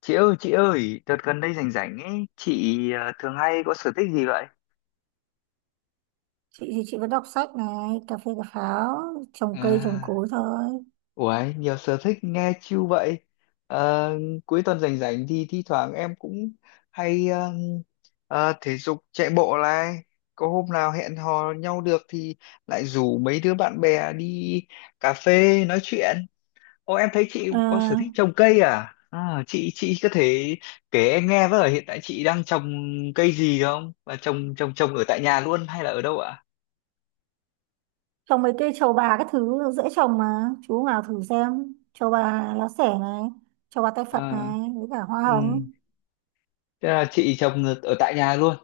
Chị ơi, đợt gần đây rảnh rảnh ấy, chị thường hay có sở thích gì vậy? Chị thì chị vẫn đọc sách này, cà phê cà pháo, trồng cây trồng À, cối thôi. uầy, nhiều sở thích nghe chill vậy. Ờ, cuối tuần rảnh rảnh thì thi thoảng em cũng hay thể dục chạy bộ này. Có hôm nào hẹn hò nhau được thì lại rủ mấy đứa bạn bè đi cà phê nói chuyện. Ô, em thấy chị Ờ, có sở thích trồng cây à? À, chị có thể kể em nghe với, ở hiện tại chị đang trồng cây gì không? Và trồng trồng trồng ở tại nhà luôn hay là ở đâu ạ? Trồng mấy cây trầu bà các thứ dễ trồng mà. Chú nào thử xem: trầu bà lá xẻ này, trầu bà tay Phật À, này, với cả hoa ừ. hồng. Thế là chị trồng ở ở tại nhà luôn,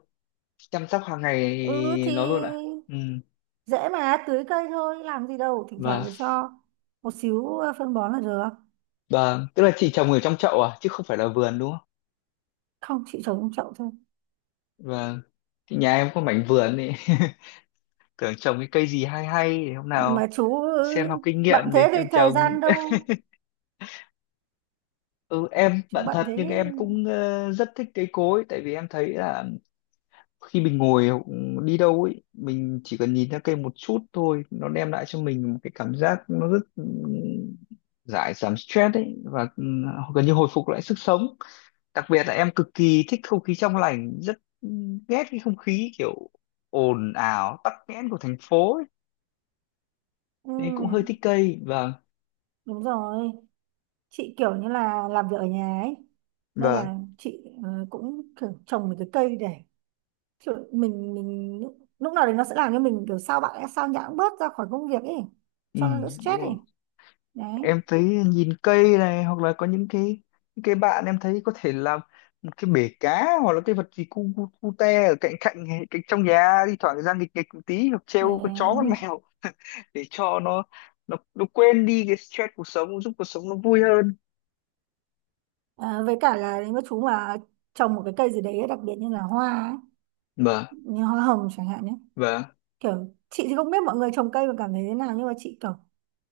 chăm sóc hàng Ừ ngày thì nó luôn ạ. Ừ. dễ mà, tưới cây thôi làm gì đâu. Thỉnh thoảng Và cho một xíu phân bón là được. và tức là chị trồng ở trong chậu à chứ không phải là vườn đúng không? Không, chị trồng trong chậu thôi. Và nhà em có mảnh vườn ấy. Tưởng trồng cái cây gì hay hay để hôm Nhưng mà nào chú xem học kinh bận nghiệm để thế em thì thời trồng. gian đâu. Ừ, em Chú bạn bận thật nhưng thế. em cũng rất thích cây cối, tại vì em thấy là khi mình ngồi hoặc đi đâu ấy, mình chỉ cần nhìn ra cây một chút thôi, nó đem lại cho mình một cái cảm giác nó rất giải giảm stress ấy, và gần như hồi phục lại sức sống, đặc biệt là em cực kỳ thích không khí trong lành, rất ghét cái không khí kiểu ồn ào tắc nghẽn của thành phố ấy. Ừ, Nên cũng hơi thích cây. Vâng, đúng rồi. Chị kiểu như là làm việc ở nhà ấy, nên vâng, là chị cũng kiểu trồng một cái cây để kiểu mình lúc lúc nào đấy nó sẽ làm cho mình kiểu sao nhãng bớt ra khỏi công việc ấy, ừ, cho nó đỡ đúng stress ấy. rồi. Đấy. Em thấy nhìn cây này, hoặc là có những cái bạn em thấy có thể làm một cái bể cá, hoặc là cái vật gì cu cu, cu te ở cạnh cạnh cạnh trong nhà, thi thoảng ra nghịch nghịch một tí, hoặc Ờ, treo con chó con mèo để cho nó quên đi cái stress cuộc sống, giúp cuộc sống nó vui hơn. Với cả là nếu mà chú mà trồng một cái cây gì đấy đặc biệt như là hoa ấy, Vâng, như hoa hồng chẳng hạn nhé. vâng, Kiểu chị thì không biết mọi người trồng cây mà cảm thấy thế nào, nhưng mà chị kiểu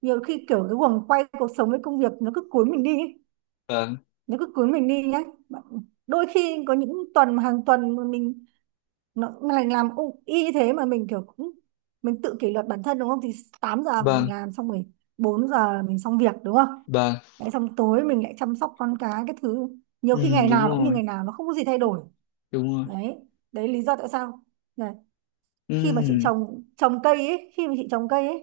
nhiều khi kiểu cái guồng quay cuộc sống với công việc nó cứ cuốn mình đi ấy. vâng, Nếu cứ cưới mình đi nhé. Đôi khi có những tuần mà hàng tuần mà mình, nó mình làm y thế mà mình kiểu cũng mình tự kỷ luật bản thân, đúng không? Thì 8 giờ mình vâng, làm xong rồi, 4 giờ mình xong việc, đúng không? vâng, Đấy, xong tối mình lại chăm sóc con cái thứ. Nhiều khi ừ, ngày đúng nào nó cũng như rồi, ngày nào, nó không có gì thay đổi. đúng rồi, Đấy, đấy lý do tại sao là, khi mà ừ, chị trồng cây ấy,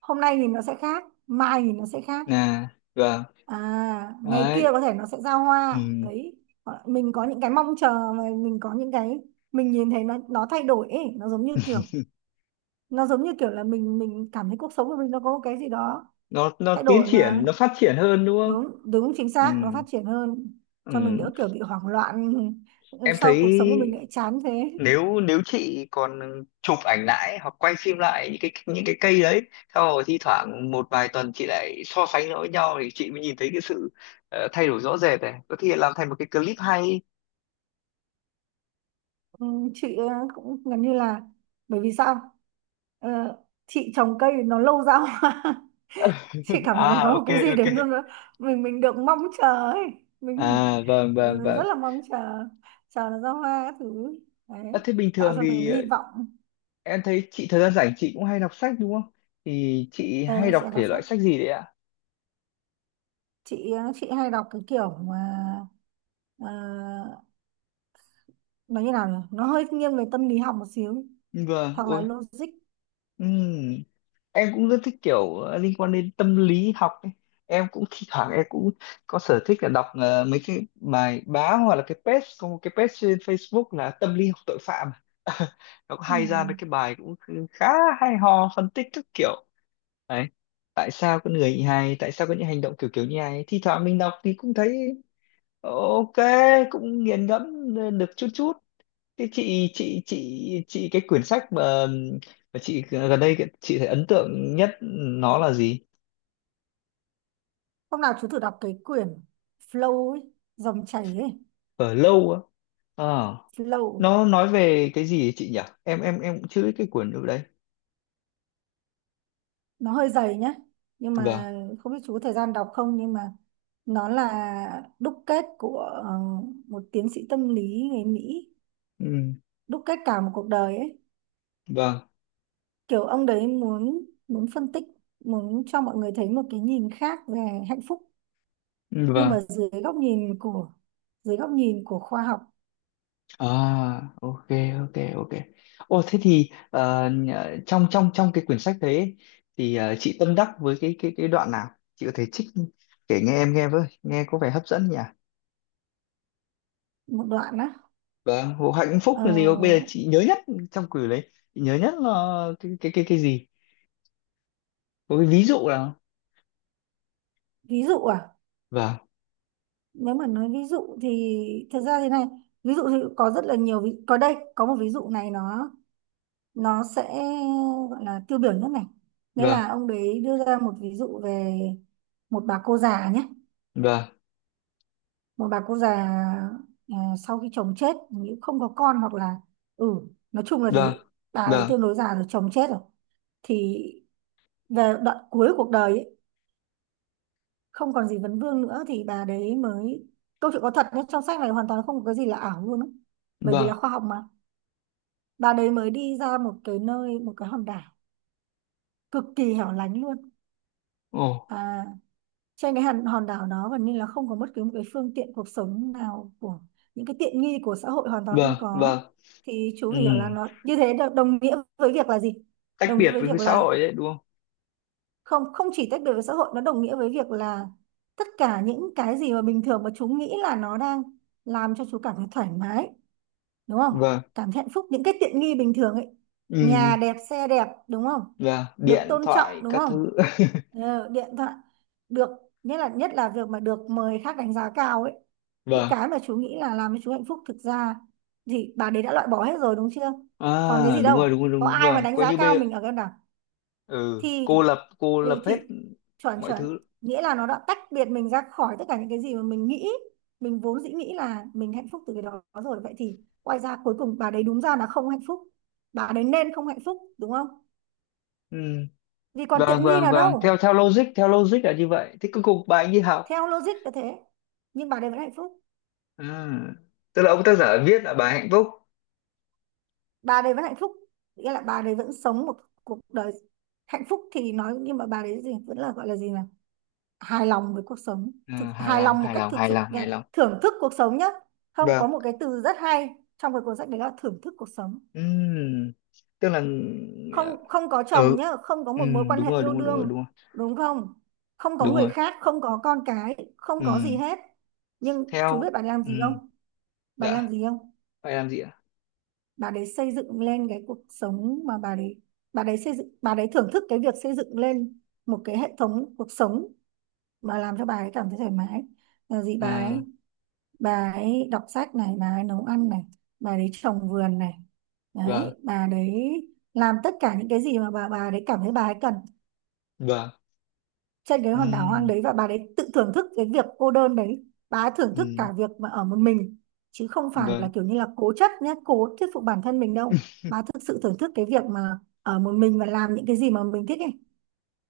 hôm nay nhìn nó sẽ khác, mai nhìn nó sẽ khác. nè. Vâng, À, ngày kia đấy, có thể nó sẽ ra ừ. hoa. Đấy. Mình có những cái mong chờ, mà mình có những cái mình nhìn thấy nó thay đổi ấy. Nó giống như kiểu, là mình cảm thấy cuộc sống của mình nó có một cái gì đó Nó thay tiến đổi mà. triển, nó phát triển hơn đúng không? Đúng đúng, chính Ừ. xác, nó phát triển hơn, Ừ. cho mình đỡ kiểu bị hoảng loạn. Em thấy, sau cuộc sống của mình lại chán thế. ừ, nếu nếu chị còn chụp ảnh lại hoặc quay phim lại những cái cây đấy, sau rồi thi thoảng một vài tuần chị lại so sánh nó với nhau, thì chị mới nhìn thấy cái sự thay đổi rõ rệt này, có thể làm thành một cái clip hay. Ừ, chị cũng gần như là, bởi vì sao, Ờ, chị trồng cây nó lâu ra hoa. chị cảm thấy nó À, có một ok, cái gì đấy, ok. nó mình được mong chờ ấy, mình À, vâng, vâng, rất vâng. là mong chờ, chờ nó ra hoa các thứ. À, Đấy, thế bình tạo thường cho mình thì hy vọng. em thấy chị thời gian rảnh chị cũng hay đọc sách đúng không, thì chị hay Ờ, chị đọc hay đọc thể loại sách. sách gì đấy ạ? Chị chị hay đọc cái kiểu mà, ờ, nó như nào nhỉ, nó hơi nghiêng về tâm lý học một xíu, Vâng, hoặc là ôi, logic. ừ, em cũng rất thích kiểu liên quan đến tâm lý học ấy. Em cũng thi thoảng em cũng có sở thích là đọc mấy cái bài báo, hoặc là cái page, có một cái page trên Facebook là tâm lý học tội phạm, nó có Ừ. hay ra mấy cái bài cũng khá hay ho, phân tích các kiểu, đấy, tại sao con người như này, tại sao có những hành động kiểu kiểu như này, thi thoảng mình đọc thì cũng thấy ok, cũng nghiền ngẫm, được chút chút. Thế chị cái quyển sách mà chị gần đây chị thấy ấn tượng nhất nó là gì? Hôm nào chú thử đọc cái quyển Flow ấy, dòng chảy ấy. Ở lâu á. Ờ, Flow. nó nói về cái gì ấy chị nhỉ? Em cũng chưa biết cái quyển ở đây. Nó hơi dày nhé, nhưng Vâng. mà không biết chú có thời gian đọc không. Nhưng mà nó là đúc kết của một tiến sĩ tâm lý người Mỹ, Ừ, đúc kết cả một cuộc đời ấy. vâng. Kiểu ông đấy muốn muốn phân tích, muốn cho mọi người thấy một cái nhìn khác về hạnh phúc, Ừ, nhưng vâng. mà dưới góc nhìn của, khoa học. À, ok, ok, ok. Ồ thế thì trong trong trong cái quyển sách đấy ấy, thì chị tâm đắc với cái đoạn nào? Chị có thể trích kể nghe em nghe với, nghe có vẻ hấp dẫn nhỉ? Một đoạn á? Vâng, vụ hạnh phúc Ờ, là gì? Bây giờ chị nhớ nhất trong quyển đấy, chị nhớ nhất là cái gì? Có cái ví dụ nào? ví dụ à? Vâng, Nếu mà nói ví dụ thì thật ra thế này. Ví dụ thì có rất là nhiều có đây, có một ví dụ này nó sẽ gọi là tiêu biểu nhất này. Nghĩa vâng, là ông đấy đưa ra một ví dụ về một bà cô già nhé. vâng, Một bà cô già, à, sau khi chồng chết, nếu không có con, hoặc là ừ nói chung là vâng, thế. Bà ấy vâng, tương đối già rồi, chồng chết rồi, thì về đoạn cuối cuộc đời ấy, không còn gì vấn vương nữa thì bà đấy mới... Câu chuyện có thật nhé, trong sách này hoàn toàn không có cái gì là ảo luôn ấy, bởi vì vâng, là khoa học mà. Bà đấy mới đi ra một cái nơi, một cái hòn đảo cực kỳ hẻo lánh luôn. ồ, Trên cái hòn hòn đảo đó, gần như là không có bất cứ một cái phương tiện cuộc sống nào của, những cái tiện nghi của xã hội hoàn toàn không vâng, có. vâng, Thì chú ừ. phải hiểu là nó như thế đồng nghĩa với việc là gì? Tách Đồng nghĩa biệt với với việc cái xã là hội đấy đúng không? không không chỉ tách biệt với xã hội, nó đồng nghĩa với việc là tất cả những cái gì mà bình thường mà chú nghĩ là nó đang làm cho chú cảm thấy thoải mái, đúng không, Vâng, cảm thấy hạnh phúc. Những cái tiện nghi bình thường ấy, ừ, nhà đẹp, xe đẹp, đúng không, vâng, được điện tôn trọng, thoại đúng các không? thứ, Điện thoại, được... Nhất là việc mà được mời khác đánh giá cao ấy, những vâng, cái mà chú nghĩ là làm cho chú hạnh phúc, thực ra thì bà đấy đã loại bỏ hết rồi, đúng chưa? à Còn cái gì đúng rồi, đúng đâu, rồi, có đúng, đúng ai mà rồi, đánh coi giá như cao bây, mình ở cái nào. ừ, Thì cô ừ lập hết thì chuẩn, mọi chuẩn. thứ, Nghĩa là nó đã tách biệt mình ra khỏi tất cả những cái gì mà mình nghĩ, mình vốn dĩ nghĩ là mình hạnh phúc từ cái đó rồi. Vậy thì quay ra cuối cùng bà đấy đúng ra là không hạnh phúc, bà đấy nên không hạnh phúc, đúng không? ừ. Vì còn Vâng, tiện nghi vâng, nào vâng, theo đâu. theo logic là như vậy. Thế cuối cùng bà ấy đi học. Theo logic là thế. Nhưng bà đấy vẫn hạnh phúc. À, tức là ông tác giả viết là bà hạnh phúc. Bà đấy vẫn hạnh phúc, nghĩa là bà đấy vẫn sống một cuộc đời hạnh phúc thì nói. Nhưng mà bà đấy gì vẫn là, gọi là gì nhỉ, hài lòng với cuộc sống. À, hài Hài lòng, lòng một hài cách lòng, thực hài sự lòng, nha. hài lòng. Thưởng thức cuộc sống nhá. Không, có Vâng, một cái từ rất hay trong cái cuốn sách đấy là thưởng thức cuộc sống. ừm, tức là, Không, không có chồng ừ, nhá, không có một mối quan đúng hệ rồi, yêu đúng rồi, đúng rồi, đúng đương, rồi, đúng không? Không có đúng người rồi. khác, không có con cái, không có gì Ừm, hết. Nhưng chú biết theo, bà làm gì ừm, không? Bà làm đã gì không? phải làm gì ạ? Bà đấy xây dựng lên cái cuộc sống mà bà đấy, bà đấy xây dựng, bà đấy thưởng thức cái việc xây dựng lên một cái hệ thống cuộc sống mà làm cho bà ấy cảm thấy thoải mái, là gì? Bà À, ấy, bà ấy đọc sách này, bà ấy nấu ăn này, bà ấy trồng vườn này. Đấy, vâng, bà đấy làm tất cả những cái gì mà bà đấy cảm thấy bà ấy cần vâng. trên cái hòn đảo hoang Ừm, đấy. Và bà đấy tự thưởng thức cái việc cô đơn đấy, bà ấy thưởng thức ừm, cả việc mà ở một mình. Chứ không phải là vâng, kiểu như là cố chấp nhé, cố thuyết phục bản thân mình đâu. Bà thực sự thưởng thức cái việc mà ở một mình và làm những cái gì mà mình thích ấy.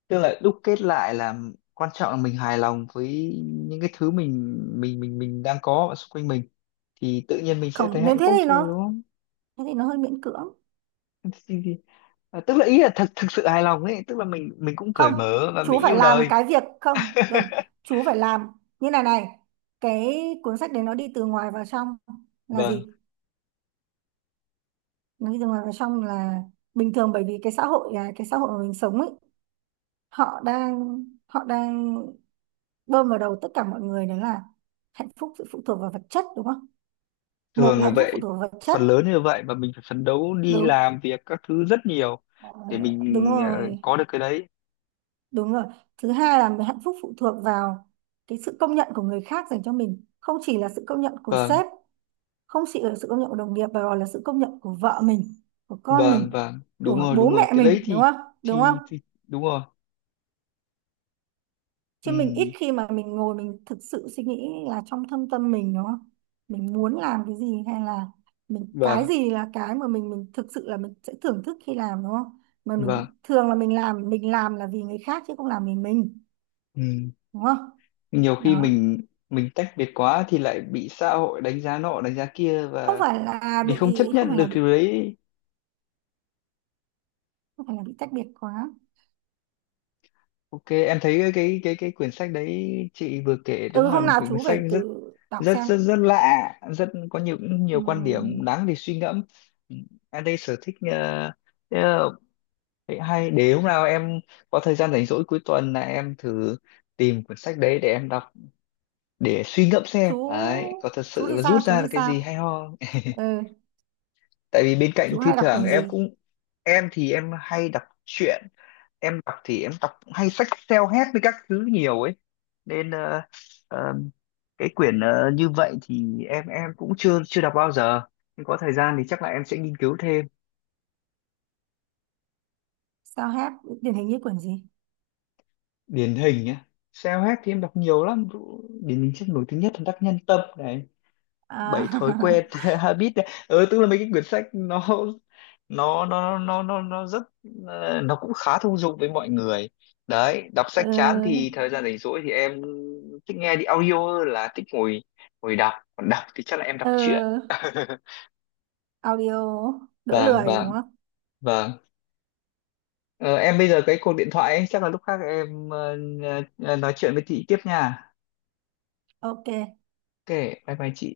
tức là đúc kết lại là quan trọng là mình hài lòng với những cái thứ mình đang có ở xung quanh mình, thì tự nhiên mình sẽ thấy Không nên hạnh thế phúc thì thôi nó đúng không? thế thì nó hơi miễn cưỡng. thì, thì, à, tức là ý là thật thực sự hài lòng ấy, tức là mình cũng cởi Không, mở và chú mình phải yêu làm đời. cái việc không, đúng. Chú phải làm như này này. Cái cuốn sách đấy nó đi từ ngoài vào trong là Vâng, gì? Nó đi từ ngoài vào trong là, bình thường bởi vì cái xã hội, cái xã hội mà mình sống ấy, họ đang, bơm vào đầu tất cả mọi người đấy là: hạnh phúc sự phụ thuộc vào vật chất, đúng không? Một thường là là hạnh phúc phụ vậy, thuộc vào vật chất. phần lớn như vậy, và mình phải phấn đấu đi Đúng. làm việc các thứ rất nhiều, Ờ, để Đúng mình rồi, có được cái đấy. đúng rồi. Thứ hai là hạnh phúc phụ thuộc vào cái sự công nhận của người khác dành cho mình, không chỉ là sự công nhận của Vâng, sếp, không chỉ là sự công nhận của đồng nghiệp, mà còn là sự công nhận của vợ mình, của con mình, vâng, vâng, đúng của rồi, bố đúng rồi, mẹ cái đấy mình, đúng thì, không? Đúng không? thì đúng rồi. Chứ mình ít Ừ, khi mà mình ngồi mình thực sự suy nghĩ là trong thâm tâm mình, đúng không, mình muốn làm cái gì, hay là mình, cái vâng, gì là cái mà mình thực sự là mình sẽ thưởng thức khi làm, đúng không? Mà mình vâng, thường là mình làm, mình làm là vì người khác chứ không làm vì mình, ừ. đúng không? Nhiều khi Đó. mình tách biệt quá thì lại bị xã hội đánh giá nọ đánh giá kia, không và phải là mình không bị chấp không nhận phải được là bị điều đấy. không phải là bị tách biệt quá. Ok, em thấy cái quyển sách đấy chị vừa kể đúng Ừ, là hôm một nào quyển chú phải sách rất tự đọc rất xem. rất rất lạ, rất có nhiều Ừ, nhiều quan điểm đáng để suy ngẫm. Ừ. Em đây sở thích ờ, vậy hay để hôm nào em có thời gian rảnh rỗi cuối tuần là em thử tìm quyển sách đấy để em đọc, để suy ngẫm chú xem. Đấy, có thật chú sự thì là sao? rút Chú ra thì được cái sao? gì hay ho. Ừ, Tại vì bên cạnh chú thi hay đọc thoảng quyển em gì? cũng, em thì em hay đọc truyện, em đọc thì em đọc hay sách self-help với các thứ nhiều ấy, nên ờ, cái quyển như vậy thì em cũng chưa chưa đọc bao giờ, nhưng có thời gian thì chắc là em sẽ nghiên cứu thêm. Sao hết? Điển hình như quyển gì? Điển hình nhá, self-help thì em đọc nhiều lắm, điển hình sách nổi tiếng nhất là Đắc Nhân Tâm này, bảy À. thói quen habit này, ừ, tức là mấy cái quyển sách nó nó rất nó cũng khá thông dụng với mọi người. Đấy, đọc sách chán ừ, thì thời gian rảnh rỗi thì em thích nghe đi audio hơn là thích ngồi ngồi đọc, còn đọc thì chắc là em đọc truyện. ừ, audio đỡ Vâng, lười đúng vâng, không? vâng. Ờ, em bây giờ cái cuộc điện thoại ấy, chắc là lúc khác em nói chuyện với chị tiếp nha. Ok. Ok, bye bye chị.